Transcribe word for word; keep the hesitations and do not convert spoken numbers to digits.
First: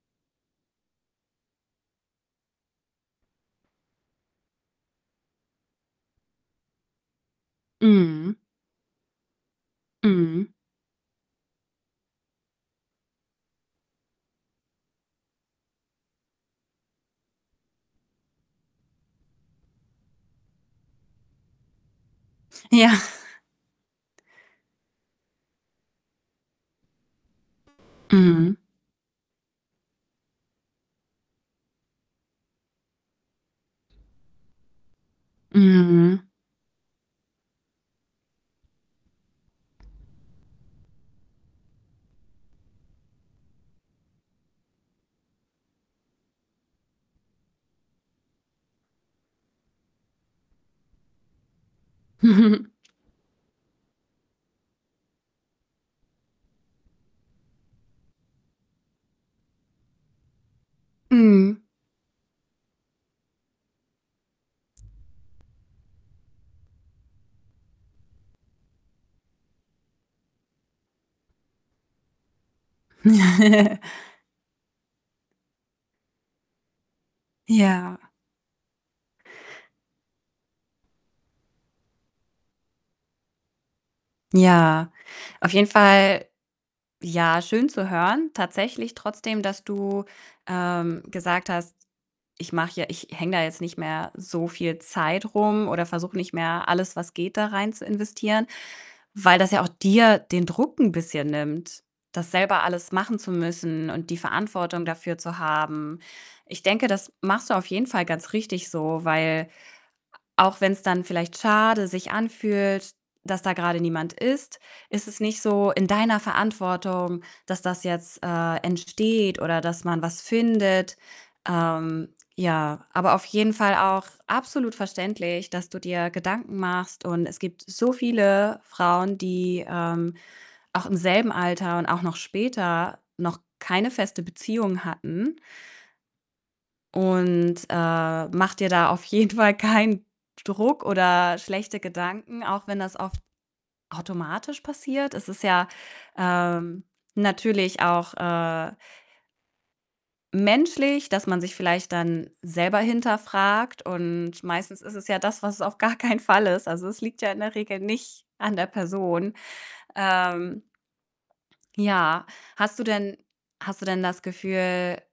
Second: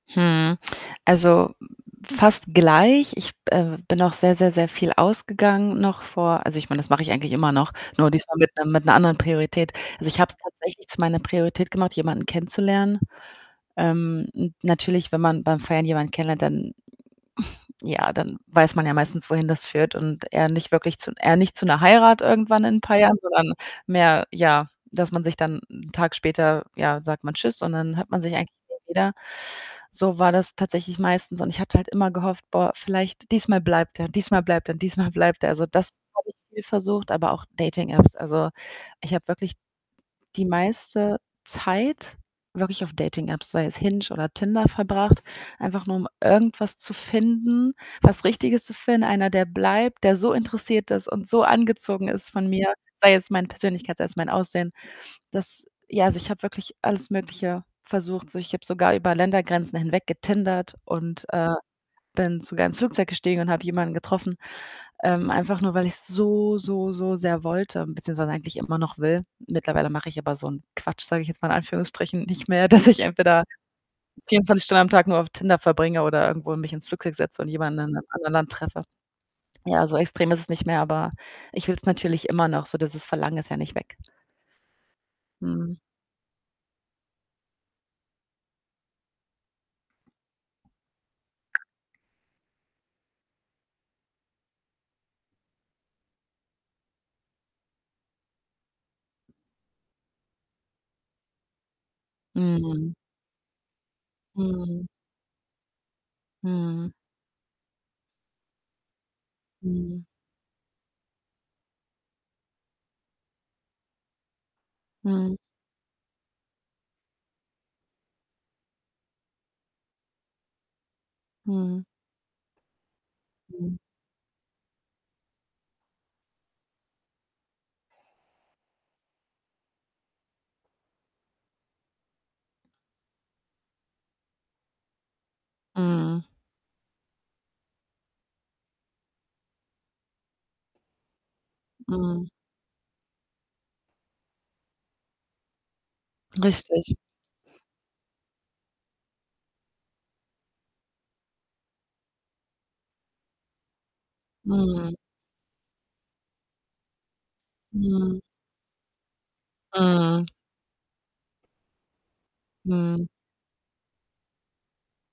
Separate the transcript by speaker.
Speaker 1: Hm. Also, fast gleich. Ich, b äh, b bin auch sehr, sehr, sehr viel ausgegangen, noch vor also, ich meine, das mache ich eigentlich immer noch, nur
Speaker 2: Mhm.
Speaker 1: diesmal mit 'nem mit 'ner anderen Priorität. Also, ich habe es
Speaker 2: Mhm.
Speaker 1: tatsächlich zu meiner Priorität gemacht, jemanden kennenzulernen. Ähm, n natürlich, wenn man beim Feiern jemanden kennenlernt, dann ja, dann weiß man ja meistens, wohin das führt und eher nicht wirklich zu eher nicht zu 'ner Heirat irgendwann in ein
Speaker 2: Ja.
Speaker 1: paar Jahren, sondern mehr ja, dass man sich dann 'n Tag später, ja, sagt man: „Tschüss“ und dann hört man sich eigentlich
Speaker 2: Mhm.
Speaker 1: nie wieder. So war das tatsächlich meistens und ich hatte halt immer gehofft: „Boah, vielleicht diesmal bleibt er, diesmal bleibt er, diesmal bleibt er!“ Also das
Speaker 2: Mhm.
Speaker 1: habe ich viel versucht, aber auch Dating-Apps. Also, ich habe wirklich die meiste Zeit wirklich auf Dating-Apps, sei es „Hinge“ oder „Tinder“ verbracht, einfach nur um irgendwas zu finden, was Richtiges zu finden. Einer, der bleibt, der so interessiert ist und so angezogen ist von mir, sei es meine Persönlichkeit, sei es mein Aussehen. Das ja, also ich habe wirklich alles Mögliche versucht. So, ich habe sogar über Ländergrenzen hinweg getindert und, äh,
Speaker 2: Mhm.
Speaker 1: bin sogar ins Flugzeug gestiegen und habe jemanden getroffen, ähm, einfach nur, weil ich's so, so, so sehr wollte. beziehungsweise eigentlich immer noch will. Mittlerweile mache ich aber so 'n Quatsch, sage ich jetzt mal in Anführungsstrichen, nicht mehr, dass ich entweder vierundzwanzig Stunden am Tag nur auf Tinder verbringe oder irgendwo mich ins Flugzeug setze und jemanden in
Speaker 2: Ja.
Speaker 1: 'nem anderen Land treffe. Ja, so extrem ist es nicht mehr, aber ich will's natürlich immer noch, so, dieses Verlangen ist ja nicht weg.
Speaker 2: Ja. Auf jeden
Speaker 1: Mhm.
Speaker 2: Fall, ja, schön zu hören tatsächlich, trotzdem, dass du, ähm, gesagt hast: „Ich mache ja ich hänge da jetzt nicht mehr so viel Zeit rum oder versuche nicht mehr, alles, was geht, da rein zu investieren“, weil das ja auch dir den Druck 'n bisschen nimmt, das selber alles
Speaker 1: Mhm.
Speaker 2: machen zu müssen und die Verantwortung
Speaker 1: Mhm.
Speaker 2: dafür zu haben. Ich denke,
Speaker 1: Mhm.
Speaker 2: das machst du auf jeden Fall ganz richtig so, weil
Speaker 1: Mhm.
Speaker 2: a auch wenn's dann vielleicht schade sich anfühlt, dass da grade niemand ist, ist es
Speaker 1: Mhm.
Speaker 2: nicht so in deiner Verantwortung, dass das jetzt, äh, entsteht oder dass man was findet.
Speaker 1: Mhm.
Speaker 2: Ähm, ja, aber auf jeden Fall
Speaker 1: [unintelligible]
Speaker 2: auch absolut verständlich, dass du dir Gedanken machst und es gibt so viele, äh, Frauen, die, ähm, auch im selben Alter und auch noch später noch keine feste Beziehung hatten.
Speaker 1: Mhm.
Speaker 2: Und, äh, mach dir da auf jeden Fall keinen Druck oder schlechte
Speaker 1: Mhm.
Speaker 2: Gedanken, auch wenn das oft automatisch passiert. Es ist ja, ähm,
Speaker 1: Richtig.
Speaker 2: natürlich auch, äh menschlich, dass man sich vielleicht dann selber hinterfragt und meistens
Speaker 1: Mhm.
Speaker 2: ist es ja das, was es auf gar keinen Fall ist. Also, es liegt ja in der Regel
Speaker 1: Mhm.
Speaker 2: nicht an der Person.
Speaker 1: Mhm.
Speaker 2: Ähm Ja. Hast du
Speaker 1: Mhm.
Speaker 2: denn hast du denn das Gefühl